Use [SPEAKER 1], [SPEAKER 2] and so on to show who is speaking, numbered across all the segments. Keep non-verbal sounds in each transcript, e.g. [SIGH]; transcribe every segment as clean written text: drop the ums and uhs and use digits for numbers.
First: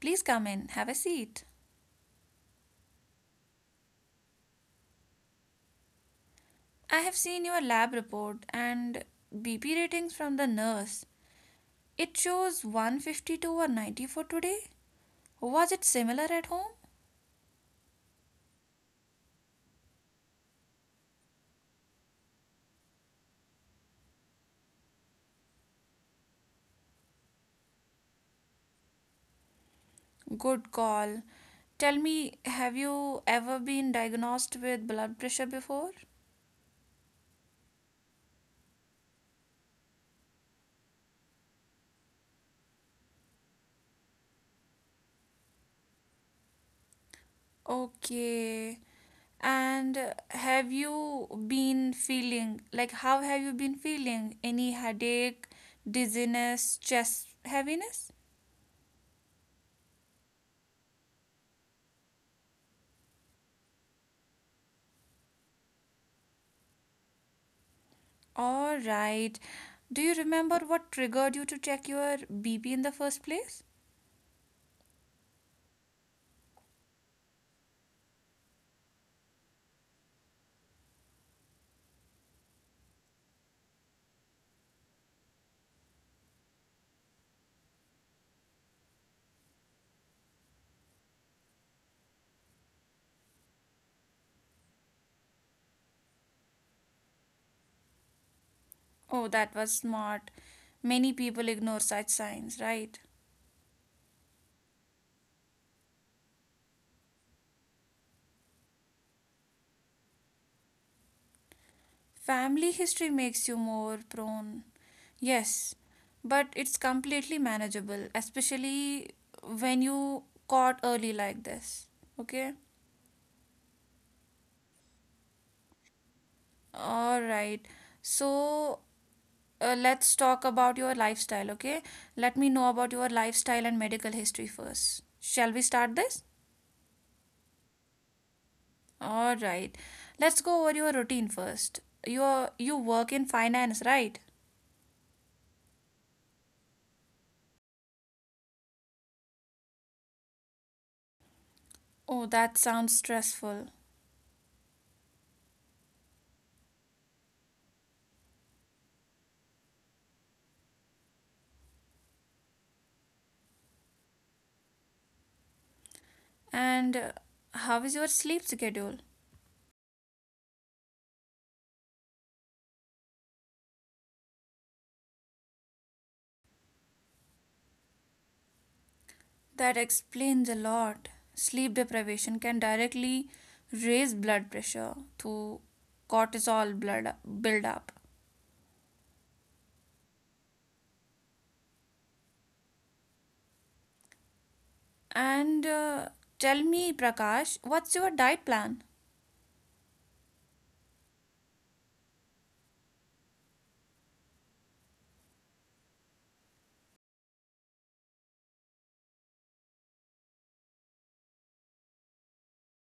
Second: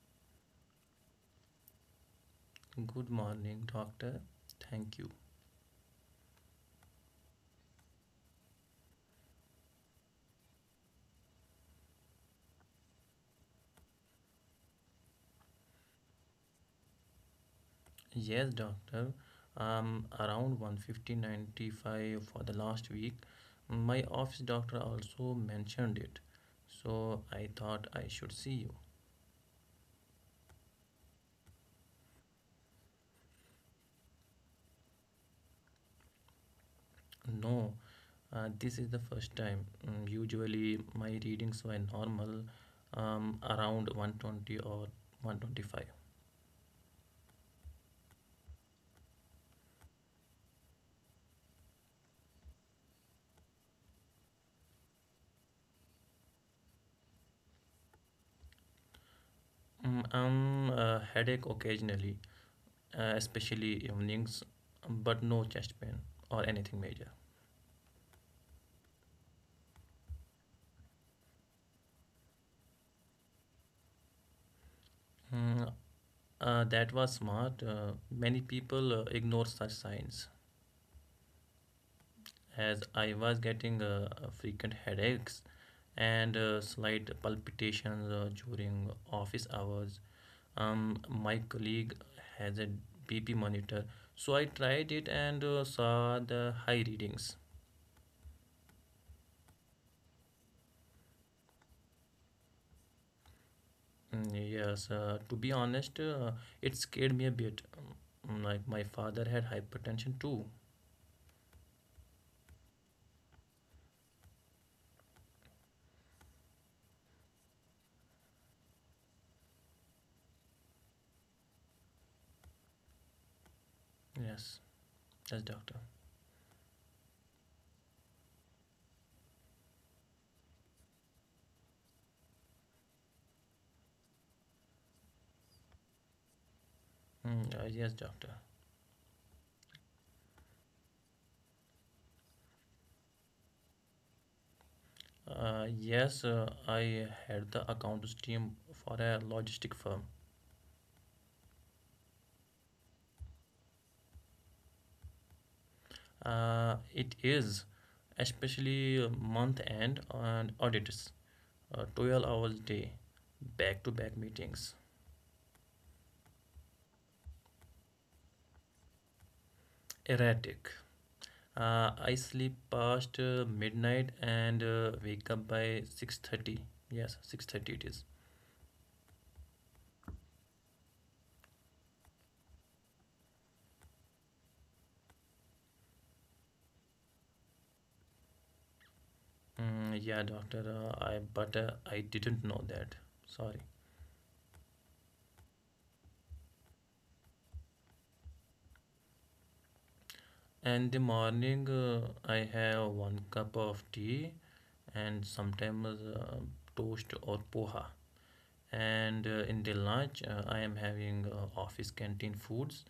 [SPEAKER 1] Please come in, have a seat.
[SPEAKER 2] Good morning, doctor. Thank you.
[SPEAKER 1] I have seen your lab report and BP ratings from the nurse. It shows 152 or 90 for today. Was it similar at home?
[SPEAKER 2] Yes, doctor. I'm around 150/95 for the last week. My office doctor also mentioned it. So I thought I should see you.
[SPEAKER 1] Good call. Tell me, have you ever been diagnosed with blood pressure before?
[SPEAKER 2] No, this is the first time. Usually my readings were normal, around 120 or 125.
[SPEAKER 1] Okay. And have you been feeling like how have you been feeling? Any headache, dizziness, chest heaviness?
[SPEAKER 2] Headache occasionally, especially evenings, but no chest pain or anything major.
[SPEAKER 1] All right. Do you remember what triggered you to check your BP in the first place?
[SPEAKER 2] Mm, that was smart. Many people ignore such signs, as I was getting frequent headaches and slight palpitations during office hours. My colleague has a BP monitor, so I tried it and saw the high readings.
[SPEAKER 1] Oh, that was smart. Many people ignore such signs, right?
[SPEAKER 2] Mm, yes, to be honest, it scared me a bit. Like my father had hypertension too.
[SPEAKER 1] Family history makes you more prone. Yes, but it's completely manageable, especially when you caught early like this. Okay?
[SPEAKER 2] Yes, yes, doctor.
[SPEAKER 1] All right. So, let's talk about your lifestyle, okay? Let me know about your lifestyle and medical history first. Shall we start this?
[SPEAKER 2] Mm, yes, doctor.
[SPEAKER 1] All right. Let's go over your routine first. You work in finance, right?
[SPEAKER 2] Yes, I had the accounts team for a logistic firm.
[SPEAKER 1] Oh, that sounds stressful.
[SPEAKER 2] It is especially month end and audits, 12 hours day, back to back meetings,
[SPEAKER 1] And how is your sleep schedule?
[SPEAKER 2] erratic. I sleep past midnight and wake up by 6:30. Yes, 6:30 it is.
[SPEAKER 1] That explains a lot. Sleep deprivation can directly raise blood pressure through cortisol blood build up.
[SPEAKER 2] Mm, yeah, doctor, I but I didn't know that. Sorry.
[SPEAKER 1] And tell me, Prakash, what's your diet plan?
[SPEAKER 2] And the morning, I have one cup of tea and sometimes toast or poha. And in the lunch, I am having office canteen foods.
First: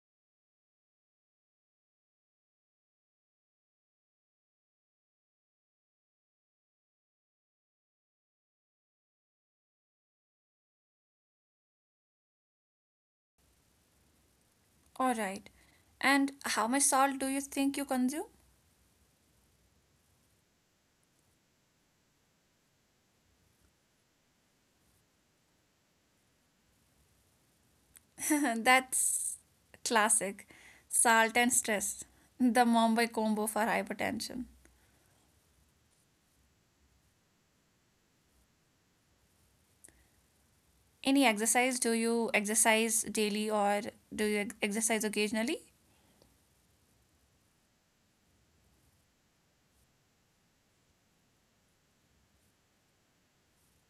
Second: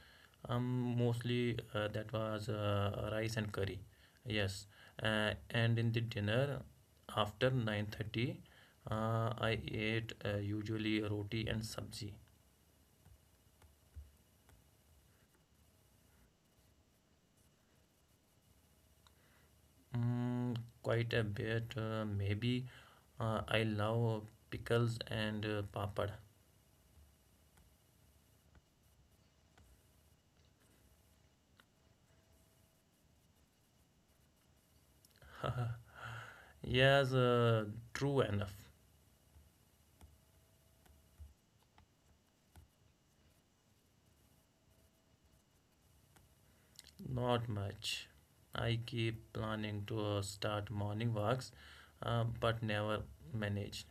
[SPEAKER 2] Mostly that was rice and curry. Yes, and in the dinner after 9:30, I ate usually roti and sabzi.
[SPEAKER 1] All right. And how much salt do you think you consume?
[SPEAKER 2] Mm, Quite a bit, maybe. I love pickles and papad.
[SPEAKER 1] [LAUGHS] That's classic. Salt and stress. The Mumbai combo for hypertension.
[SPEAKER 2] Yes, true enough.
[SPEAKER 1] Any exercise? Do you exercise daily or do you exercise occasionally?
[SPEAKER 2] Not much. I keep planning to start morning walks, but never manage.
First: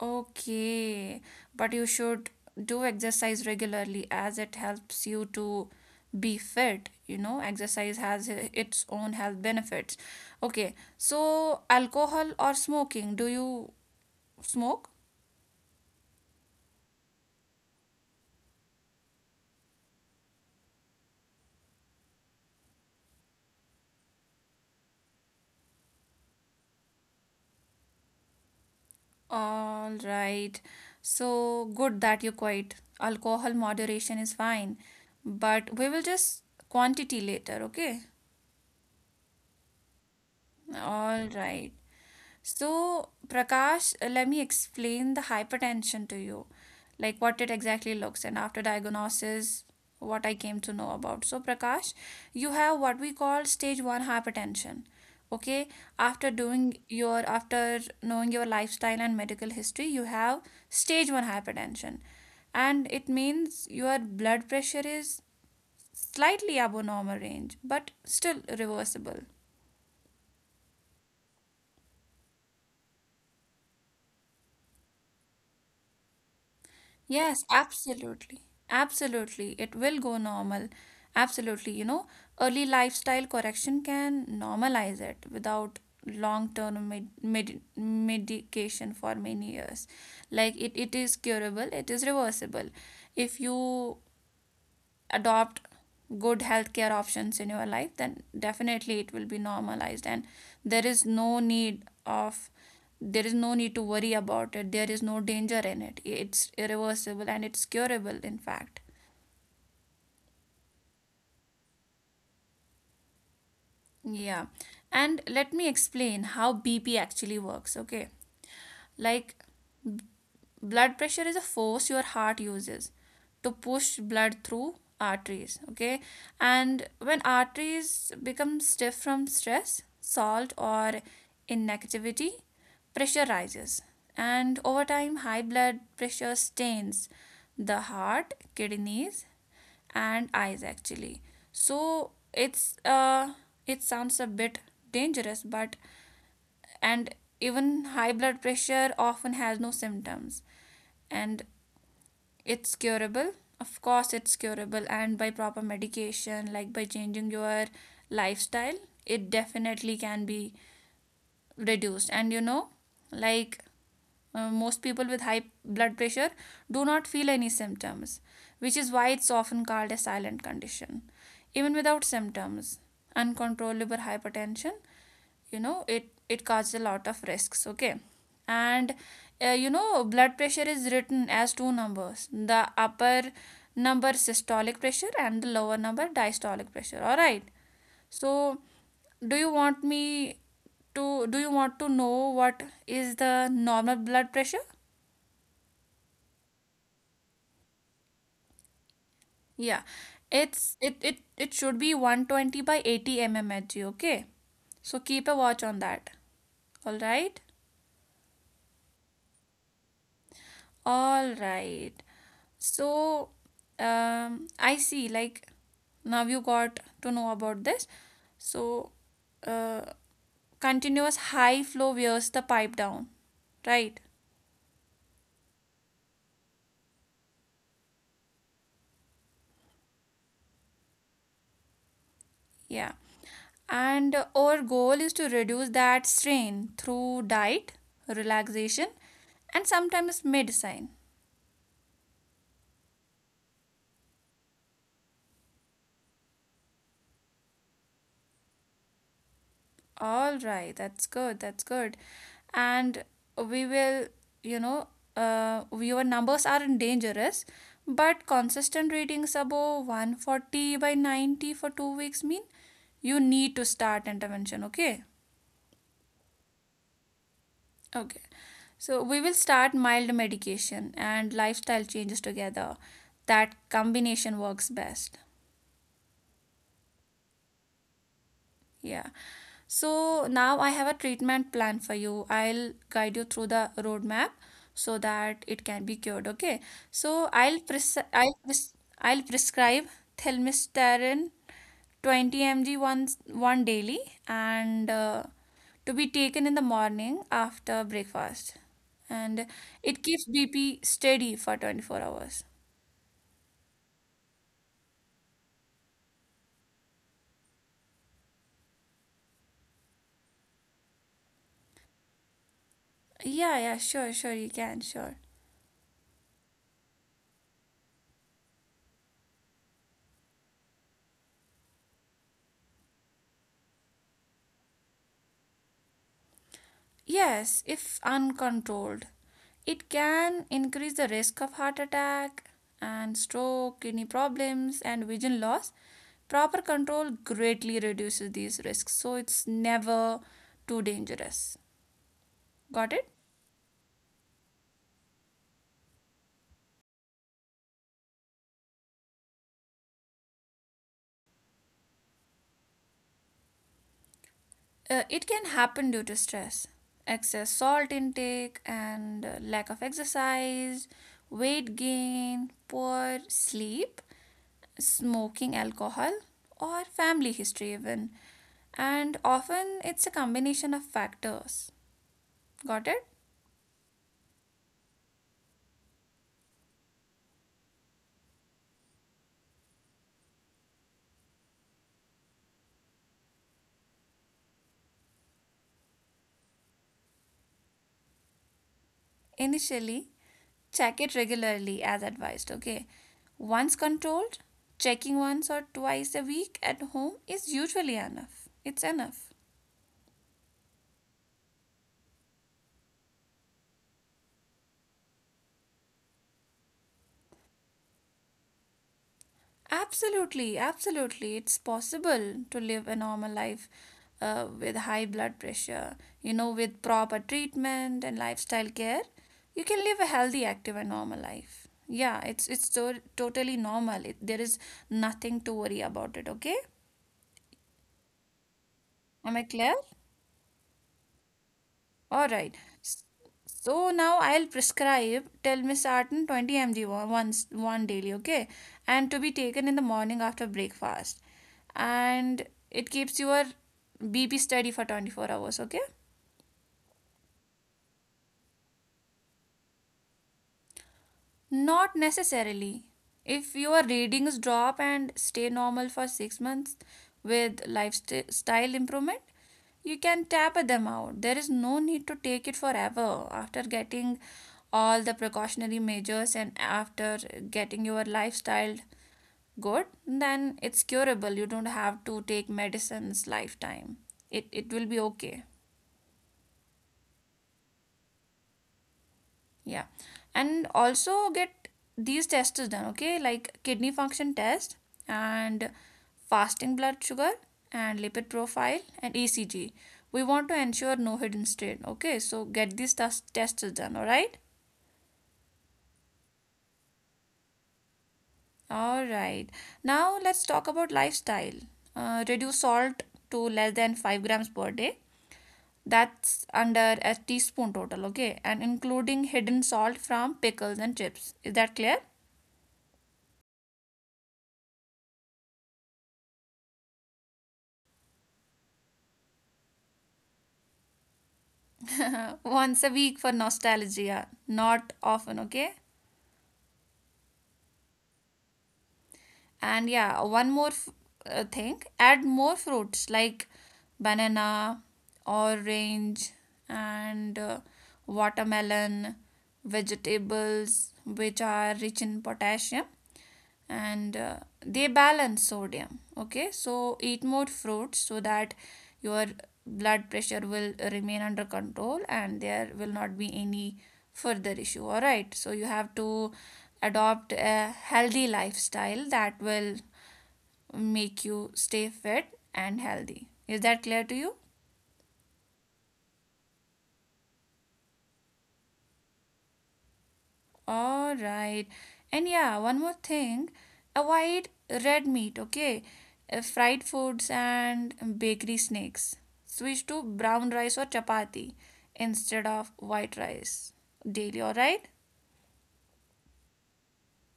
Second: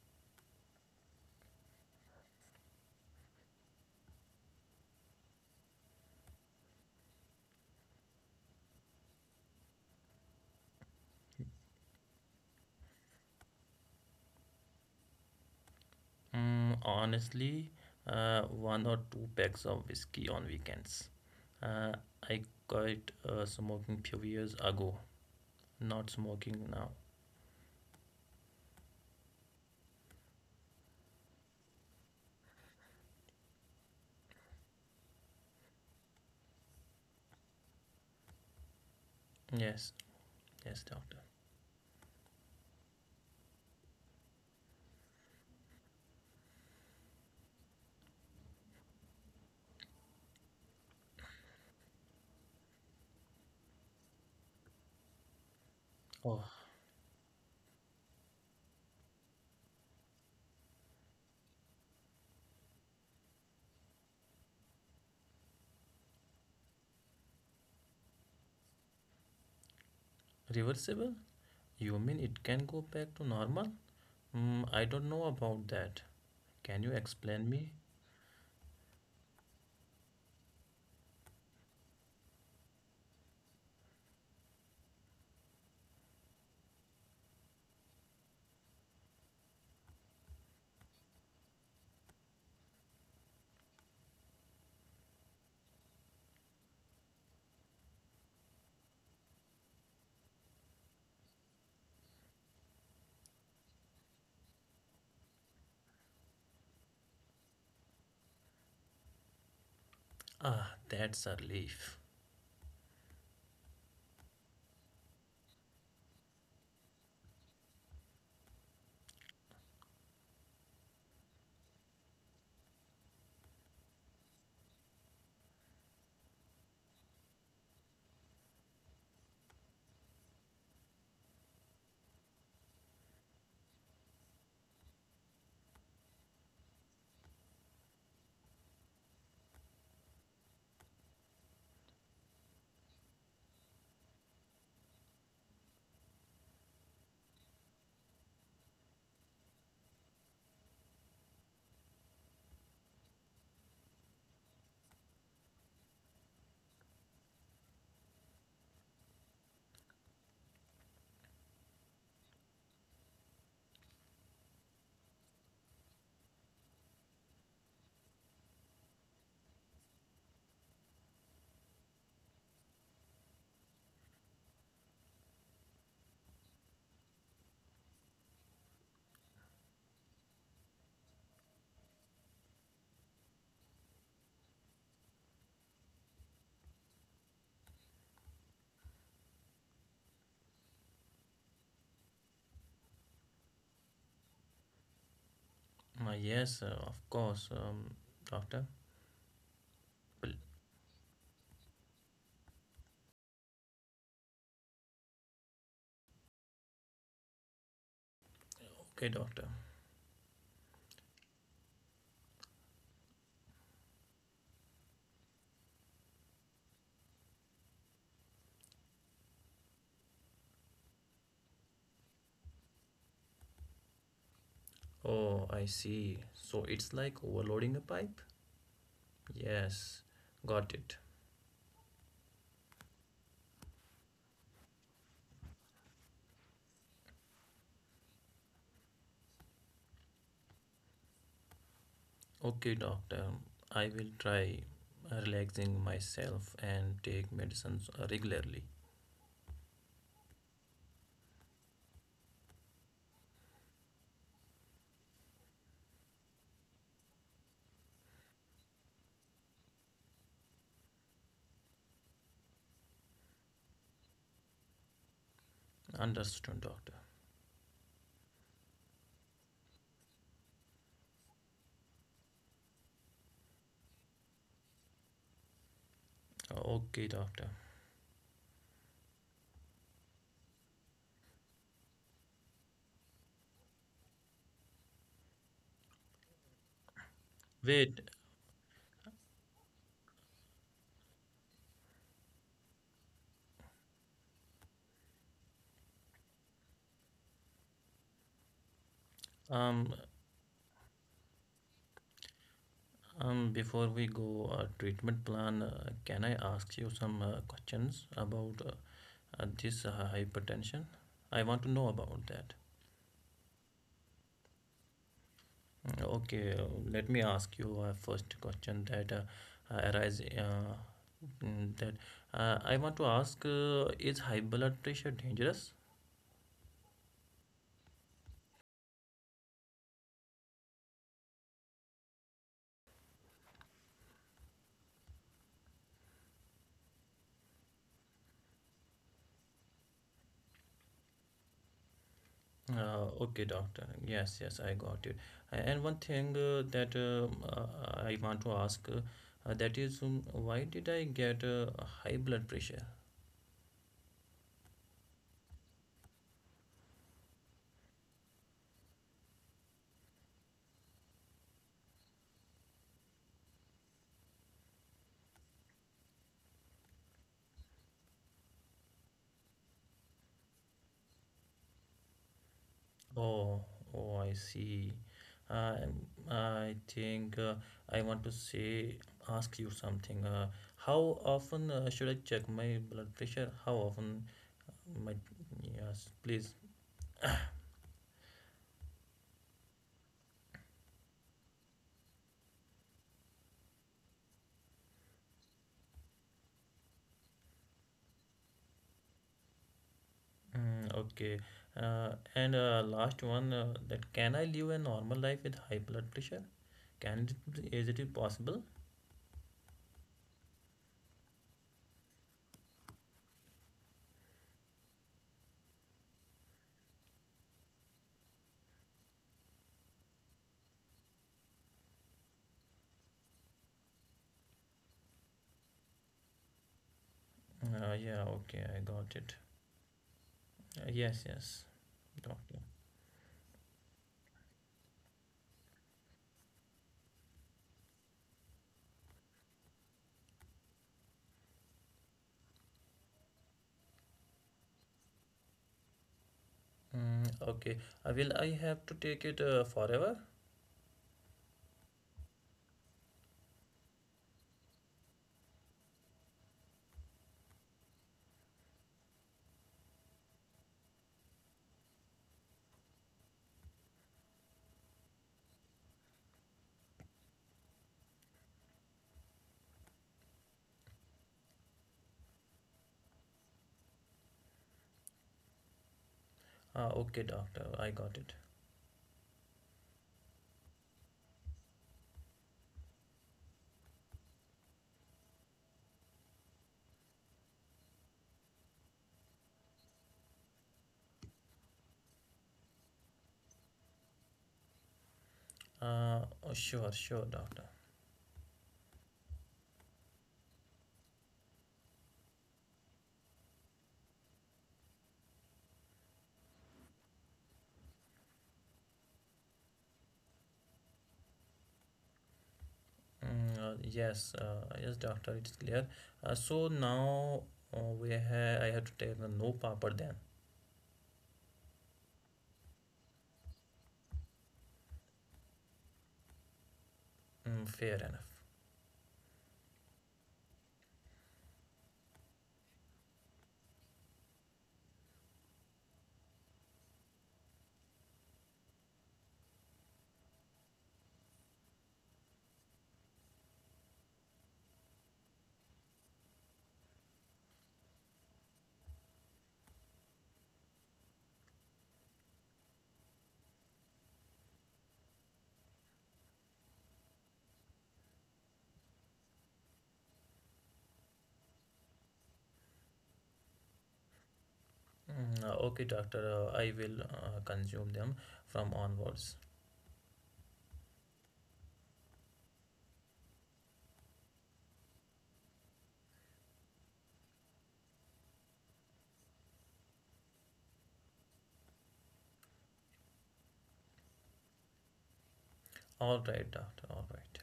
[SPEAKER 1] Okay, but you should do exercise regularly as it helps you to be fit. You know, exercise has its own health benefits. Okay, so alcohol or smoking? Do you smoke?
[SPEAKER 2] Honestly, one or two packs of whiskey on weekends. Uh, I quit smoking few years ago. Not smoking now.
[SPEAKER 1] All right. So good that you quit. Alcohol moderation is fine, but we will just quantity later, okay?
[SPEAKER 2] Yes, yes, doctor.
[SPEAKER 1] All right. So, Prakash, let me explain the hypertension to you, like what it exactly looks and after diagnosis, what I came to know about. So, Prakash, you have what we call stage 1 hypertension. Okay,
[SPEAKER 2] Oh,
[SPEAKER 1] after knowing your lifestyle and medical history, you have stage 1 hypertension. And it means your blood pressure is slightly above normal range, but still reversible.
[SPEAKER 2] reversible? You mean it can go back to normal? I don't know about that. Can you
[SPEAKER 1] Yes,
[SPEAKER 2] explain me?
[SPEAKER 1] absolutely. Absolutely. It will go normal. Absolutely. You know, early lifestyle correction can normalize it without long-term medication for many years. Like, it is curable, it is reversible. If you adopt good healthcare options in your life, then definitely it will be normalized, and there is no need of there is no need to worry about it. There is no danger in it. It's irreversible and it's curable, in fact.
[SPEAKER 2] Ah, that's a relief.
[SPEAKER 1] Yeah. And let me explain how BP actually works, okay? Like, blood pressure is a force your heart uses to push blood through arteries, okay? And when arteries become stiff from stress, salt, or inactivity, pressure rises. And over time, high blood pressure stains the heart, kidneys, and eyes, actually. So, it sounds a bit dangerous, but and even high blood pressure often has no symptoms. And it's curable. Of course it's curable, and by proper medication, like by changing your lifestyle, it definitely can be reduced. And you know, like, most people with high blood pressure do not feel any symptoms, which is why it's often called a silent condition. Even without symptoms, uncontrollable hypertension, you know, it causes a lot of risks, okay? And you know, blood pressure is written as two numbers: the upper number systolic pressure and the lower number diastolic pressure, all right? So do you want me do you want to know what is the normal blood pressure?
[SPEAKER 2] Yes, of course, doctor.
[SPEAKER 1] Yeah,
[SPEAKER 2] Well,
[SPEAKER 1] it should be 120 by 80 mmHg, okay? So keep a watch on that, all right.
[SPEAKER 2] okay, doctor.
[SPEAKER 1] All right. So, I see, like, now you got to know about this. So, uh, continuous high flow wears the pipe down, right?
[SPEAKER 2] Oh, I see. So it's like overloading a pipe? Yes, got it.
[SPEAKER 1] Yeah. And our goal is to reduce that strain through diet, relaxation, and sometimes medicine.
[SPEAKER 2] Okay, doctor. I will try relaxing myself and take medicines regularly.
[SPEAKER 1] All right, that's good. That's good. And we will, you know, your numbers aren't dangerous, but consistent readings above 140 by 90 for 2 weeks mean you need to start intervention. Okay.
[SPEAKER 2] Understood, doctor.
[SPEAKER 1] Okay. So we will start mild medication and lifestyle changes together. That combination works best.
[SPEAKER 2] Okay, doctor.
[SPEAKER 1] Yeah. So now I have a treatment plan for you. I'll guide you through the roadmap so that it can be cured. Okay. So
[SPEAKER 2] Wait,
[SPEAKER 1] I'll prescribe thelmisterin 20 mg once one daily, and to be taken in the morning after breakfast. And
[SPEAKER 2] um,
[SPEAKER 1] it keeps BP steady for 24 hours.
[SPEAKER 2] before we go treatment plan, can I ask you some questions about this hypertension? I want to know about that.
[SPEAKER 1] Yeah, yeah, sure, sure, you can, sure.
[SPEAKER 2] Okay, let me ask you a first question that arise that I want to ask is high blood pressure dangerous?
[SPEAKER 1] Yes, if uncontrolled, it can increase the risk of heart attack and stroke, kidney problems, and vision loss. Proper control greatly reduces these risks, so it's never too dangerous. Got it?
[SPEAKER 2] Okay, doctor. Yes, yes, I got it. And one thing that I want to ask that is why did I get high blood pressure?
[SPEAKER 1] It can happen due to stress, excess salt intake, and lack of exercise, weight gain, poor sleep, smoking, alcohol, or family history, even. And often it's a combination of factors. Got it?
[SPEAKER 2] Oh, oh, I see. I think I want to ask you something. How often should I check my blood pressure? How often my, yes, please.
[SPEAKER 1] Initially, check it regularly as advised, okay? Once controlled, checking once or twice a week at home is usually enough. It's enough.
[SPEAKER 2] Okay. And last one, that can I live a normal life with high blood pressure? Can it, is it possible?
[SPEAKER 1] Absolutely, absolutely. It's possible to live a normal life with high blood pressure. You know, with proper treatment and lifestyle care, you can live a healthy, active, and normal life. Yeah, it's totally normal. There is nothing to worry about it, okay?
[SPEAKER 2] Yeah, okay, I got it.
[SPEAKER 1] Am I clear?
[SPEAKER 2] Yes, yes,
[SPEAKER 1] All
[SPEAKER 2] doctor.
[SPEAKER 1] right. S- So now I'll prescribe tell Miss Artin 20 mg once one daily, okay? And to be taken in the morning after breakfast. And it keeps your BP steady for 24 hours, okay?
[SPEAKER 2] Okay. Will I have to take it forever?
[SPEAKER 1] Not necessarily. If your readings drop and stay normal for 6 months with lifestyle improvement, you can taper them out. There is no need to take it forever after getting all the precautionary measures and after getting your lifestyle good, then it's curable. You don't have to take medicines lifetime. It will be okay.
[SPEAKER 2] Okay, doctor, I got it.
[SPEAKER 1] Yeah. And also get these tests done, okay? Like kidney function test and fasting blood sugar and lipid profile and ECG. We want to ensure no hidden strain, okay? So get these tests done, all right?
[SPEAKER 2] Oh, sure, sure, doctor.
[SPEAKER 1] All right. Now let's talk about lifestyle. Reduce salt to less than 5 grams per day. That's under a teaspoon total, okay? And including hidden salt from pickles and chips. Is that clear?
[SPEAKER 2] Mm, yes, yes, doctor, it's clear. So now I have to take the no papad then.
[SPEAKER 1] [LAUGHS] Once a week for nostalgia, not often, okay?
[SPEAKER 2] Fair enough.
[SPEAKER 1] And yeah, one more thing, add more fruits like banana, orange, and watermelon, vegetables which are rich in potassium, and they balance sodium, okay? So eat more fruits so that your blood pressure will remain under control and there will not be any further issue, all right? So you have to adopt a healthy lifestyle that will make you stay fit and healthy. Is that clear to you?
[SPEAKER 2] Okay, doctor, I will consume them from onwards.
[SPEAKER 1] All right. And yeah, one more thing, avoid red meat, okay? Fried foods and bakery snacks. Switch to brown rice or chapati instead of white rice daily, all right?
[SPEAKER 2] All right, doctor, all right.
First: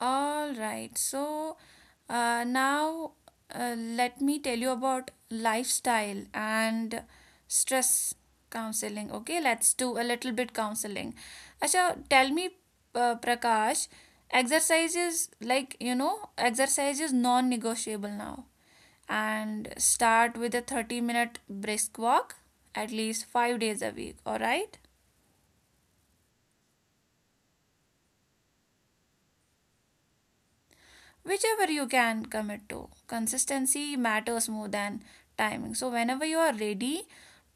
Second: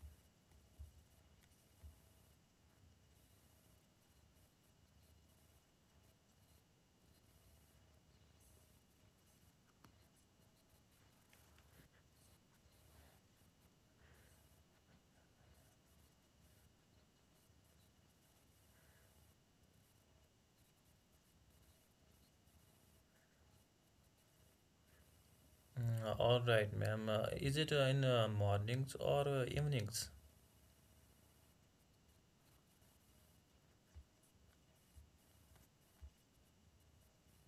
[SPEAKER 1] All right. So now let me tell you about lifestyle and stress counseling. Okay, let's do a little bit counseling. Asha, tell me, Prakash, exercise is like you know, exercise is non-negotiable now. And start with a 30-minute brisk walk at least 5 days a week. All right.
[SPEAKER 2] All right, ma'am. Is it in mornings or evenings?
[SPEAKER 1] Whichever you can commit to. Consistency matters more than timing. So, whenever you are ready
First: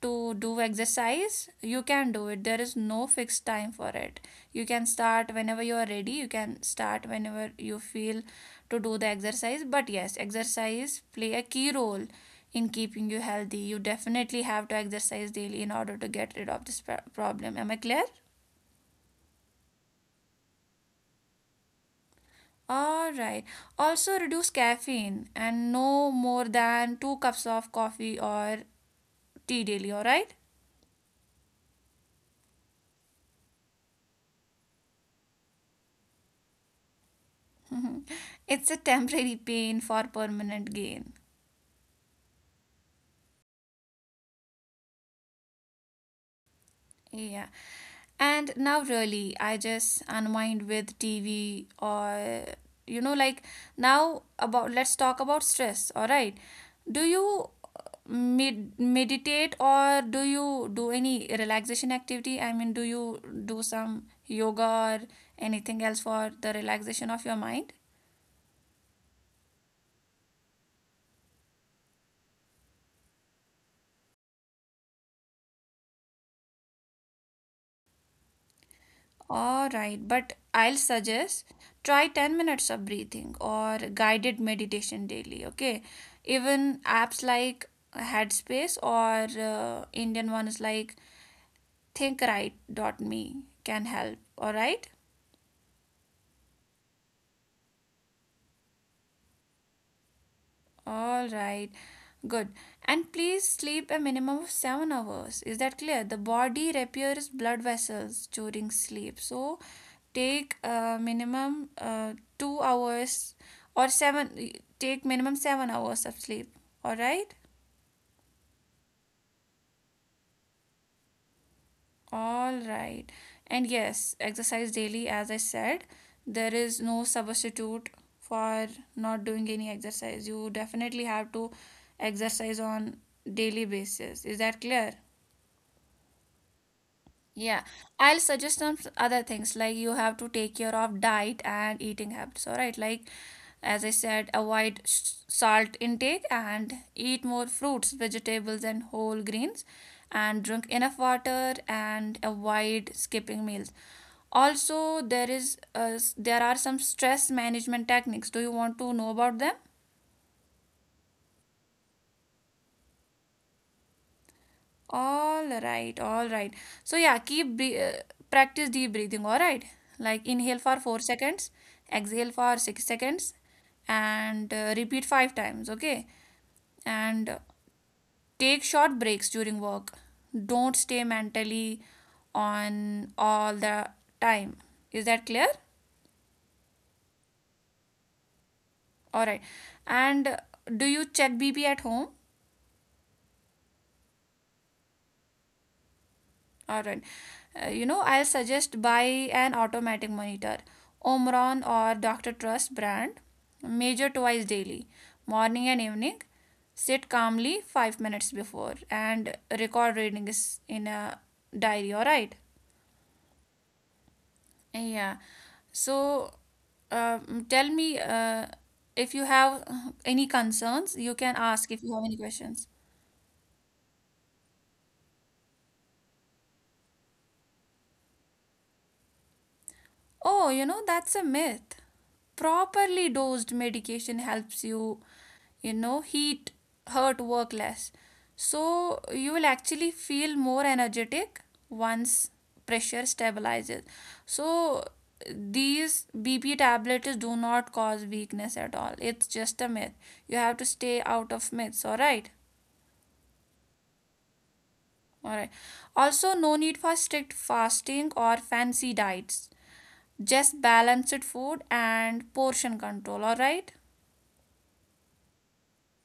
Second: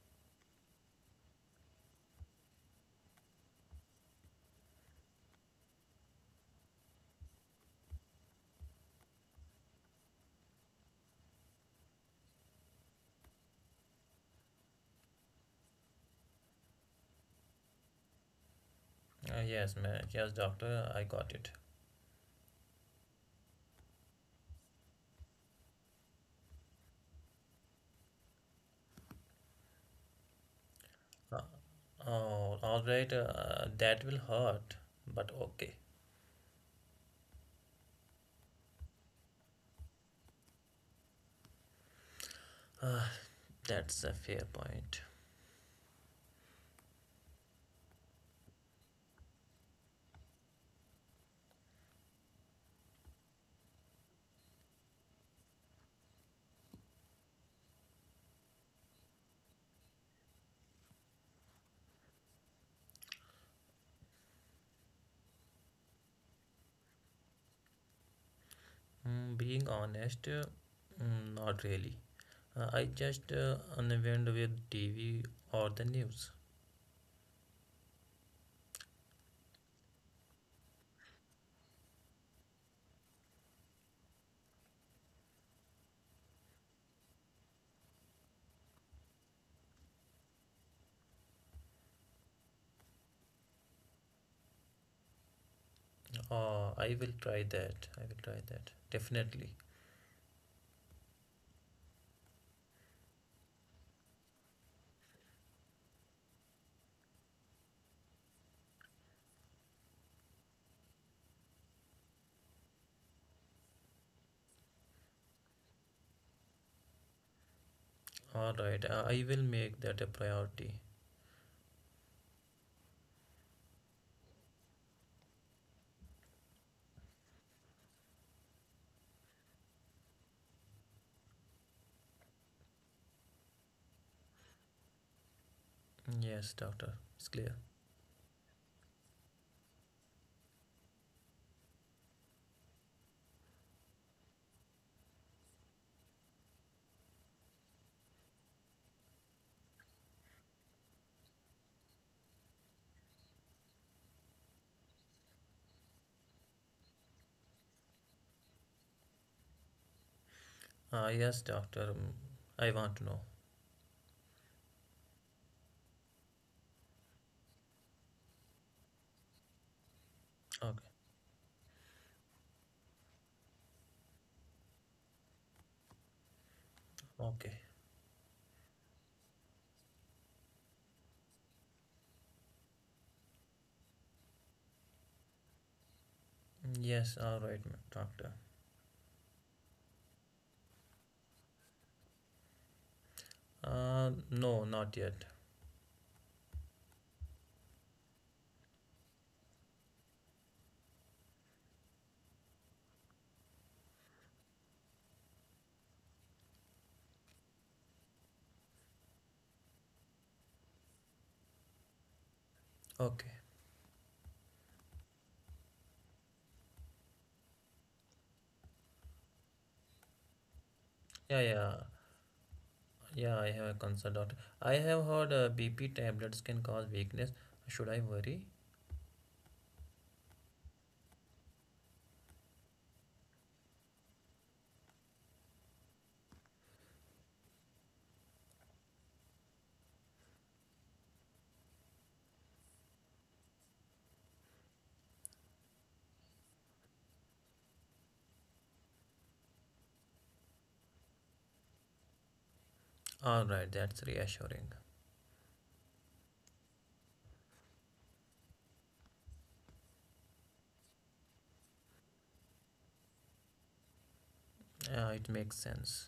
[SPEAKER 1] to do exercise, you can do it. There is no fixed time for it. You can start whenever you are ready, you can start whenever you feel to do the exercise. But yes, exercise play a key role in keeping you healthy. You definitely have to exercise daily in order to get rid of this problem. Am I clear?
[SPEAKER 2] Yes, ma'am. Yes, doctor, I got it.
[SPEAKER 1] All right. Also reduce caffeine and no more than two cups of coffee or tea daily, all right?
[SPEAKER 2] Uh, Oh, all right, that will hurt, but okay.
[SPEAKER 1] [LAUGHS] It's a temporary pain for permanent gain.
[SPEAKER 2] Ah, that's a fair point.
[SPEAKER 1] Yeah. And now, really, I just unwind with TV or, you know, like, now about let's talk about stress. All right. Do you uh, meditate or do you do any relaxation activity? I mean, do you do some yoga or anything else for the relaxation of your mind?
[SPEAKER 2] Being honest, not really. I just unwind with TV or the news.
[SPEAKER 1] All right, but I'll suggest try 10 minutes of breathing or guided meditation daily, okay? Even apps like Headspace or Indian ones like Think Right dot me can help, all right?
[SPEAKER 2] Oh, I will try that. I will try that. Definitely.
[SPEAKER 1] All right. Good. And please sleep a minimum of 7 hours. Is that clear? The body repairs blood vessels during sleep. So, take minimum 2 hours or 7, take minimum 7 hours of sleep, all right,
[SPEAKER 2] All right, I will make that a priority.
[SPEAKER 1] all right. And yes, exercise daily, as I said. There is no substitute for not doing any exercise. You definitely have to exercise on daily basis. Is that clear?
[SPEAKER 2] Yes, doctor. It's clear.
[SPEAKER 1] Yeah, I'll suggest some other things, like you have to take care of diet and eating habits, all right? Like, as I said, avoid salt intake, and eat more fruits, vegetables, and whole grains, and drink enough water and avoid skipping meals. Also, there are some stress management techniques. Do you want to know about them?
[SPEAKER 2] Ah, yes, doctor. I want to know.
[SPEAKER 1] All right, all right. So yeah, practice deep breathing. All right, like inhale for
[SPEAKER 2] Okay.
[SPEAKER 1] 4 seconds, exhale for 6 seconds, and repeat five times. Okay, and
[SPEAKER 2] Okay.
[SPEAKER 1] take short breaks during work. Don't stay mentally on all the time. Is that clear?
[SPEAKER 2] Yes, all right, ma'am, doctor.
[SPEAKER 1] All right. And do you check BP at home?
[SPEAKER 2] No, not yet.
[SPEAKER 1] Alright. You know, I'll suggest buy an automatic monitor, Omron or Dr. Trust brand, measure twice daily, morning and evening. Sit calmly 5 minutes before and record reading is in a diary, alright?
[SPEAKER 2] Okay.
[SPEAKER 1] Yeah. So, tell me if you have any concerns, you can
[SPEAKER 2] Yeah,
[SPEAKER 1] ask
[SPEAKER 2] yeah,
[SPEAKER 1] if you have any questions.
[SPEAKER 2] yeah. I have a concern, doctor. I have heard BP tablets can cause weakness. Should I worry?
[SPEAKER 1] Oh, you know, that's a myth. Properly dosed medication helps you, you know, heat, hurt, work less. So you will actually feel more energetic once pressure stabilizes. So these BP tablets do not cause weakness at all. It's just a myth. You have to stay out of myths, all right?
[SPEAKER 2] All right, that's reassuring.
[SPEAKER 1] All right. Also, no need for strict fasting or fancy diets, just balanced food and portion control, all right.
[SPEAKER 2] It makes sense.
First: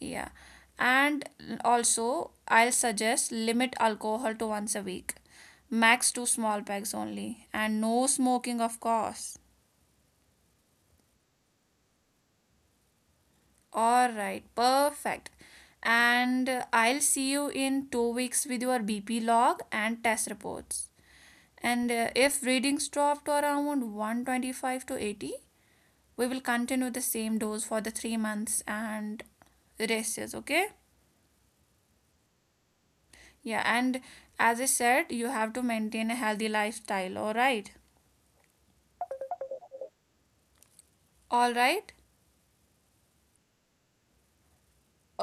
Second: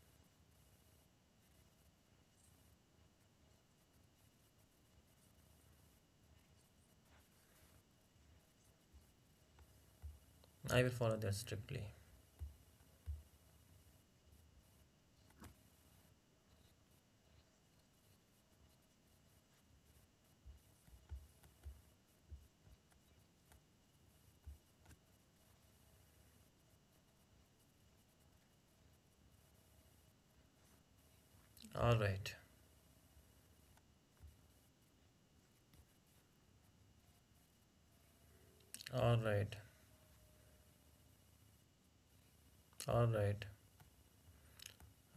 [SPEAKER 1] Yeah, and also I'll suggest limit alcohol to once a week, max two small packs only, and no smoking, of course.
[SPEAKER 2] I will follow that strictly.
[SPEAKER 1] All right, perfect. And I'll see you in 2 weeks with your BP log and test reports. And if readings drop to around 125 to 80, we will continue the same dose for the 3 months and rest is okay.
[SPEAKER 2] All right,
[SPEAKER 1] Yeah, and as I said, you have to maintain a healthy lifestyle, all right?
[SPEAKER 2] all right,
[SPEAKER 1] All right?
[SPEAKER 2] all right.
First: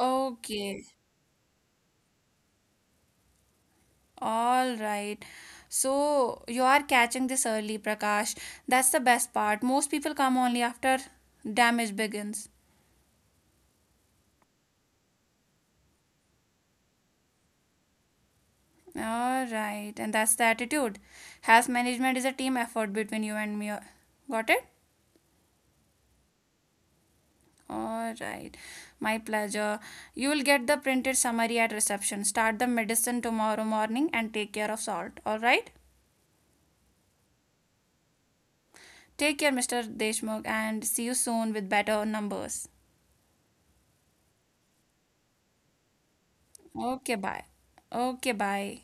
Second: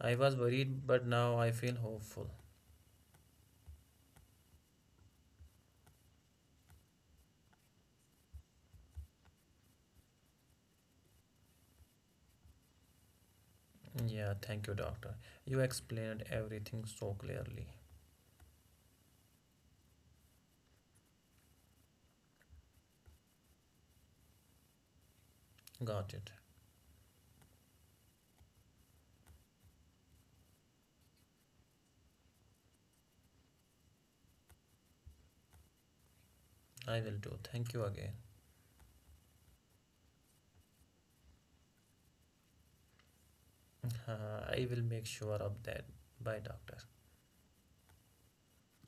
[SPEAKER 2] I was worried, but now I feel hopeful.
[SPEAKER 1] All right. So you are catching this early, Prakash. That's the best part. Most people come only after damage begins.
[SPEAKER 2] Yeah, thank you, doctor. You explained everything so clearly.
[SPEAKER 1] All right. And that's the attitude. Health management is a team effort between you and me. Got it?
[SPEAKER 2] Got it.
[SPEAKER 1] All right. My pleasure. You will get the printed summary at reception. Start the medicine tomorrow morning and take care of salt. All right?
[SPEAKER 2] I will do. Thank you again.
[SPEAKER 1] Take care, Mr. Deshmukh, and see you soon with better numbers.
[SPEAKER 2] [LAUGHS] I will make sure of that. Bye, doctor.
[SPEAKER 1] Okay, bye. Okay, bye.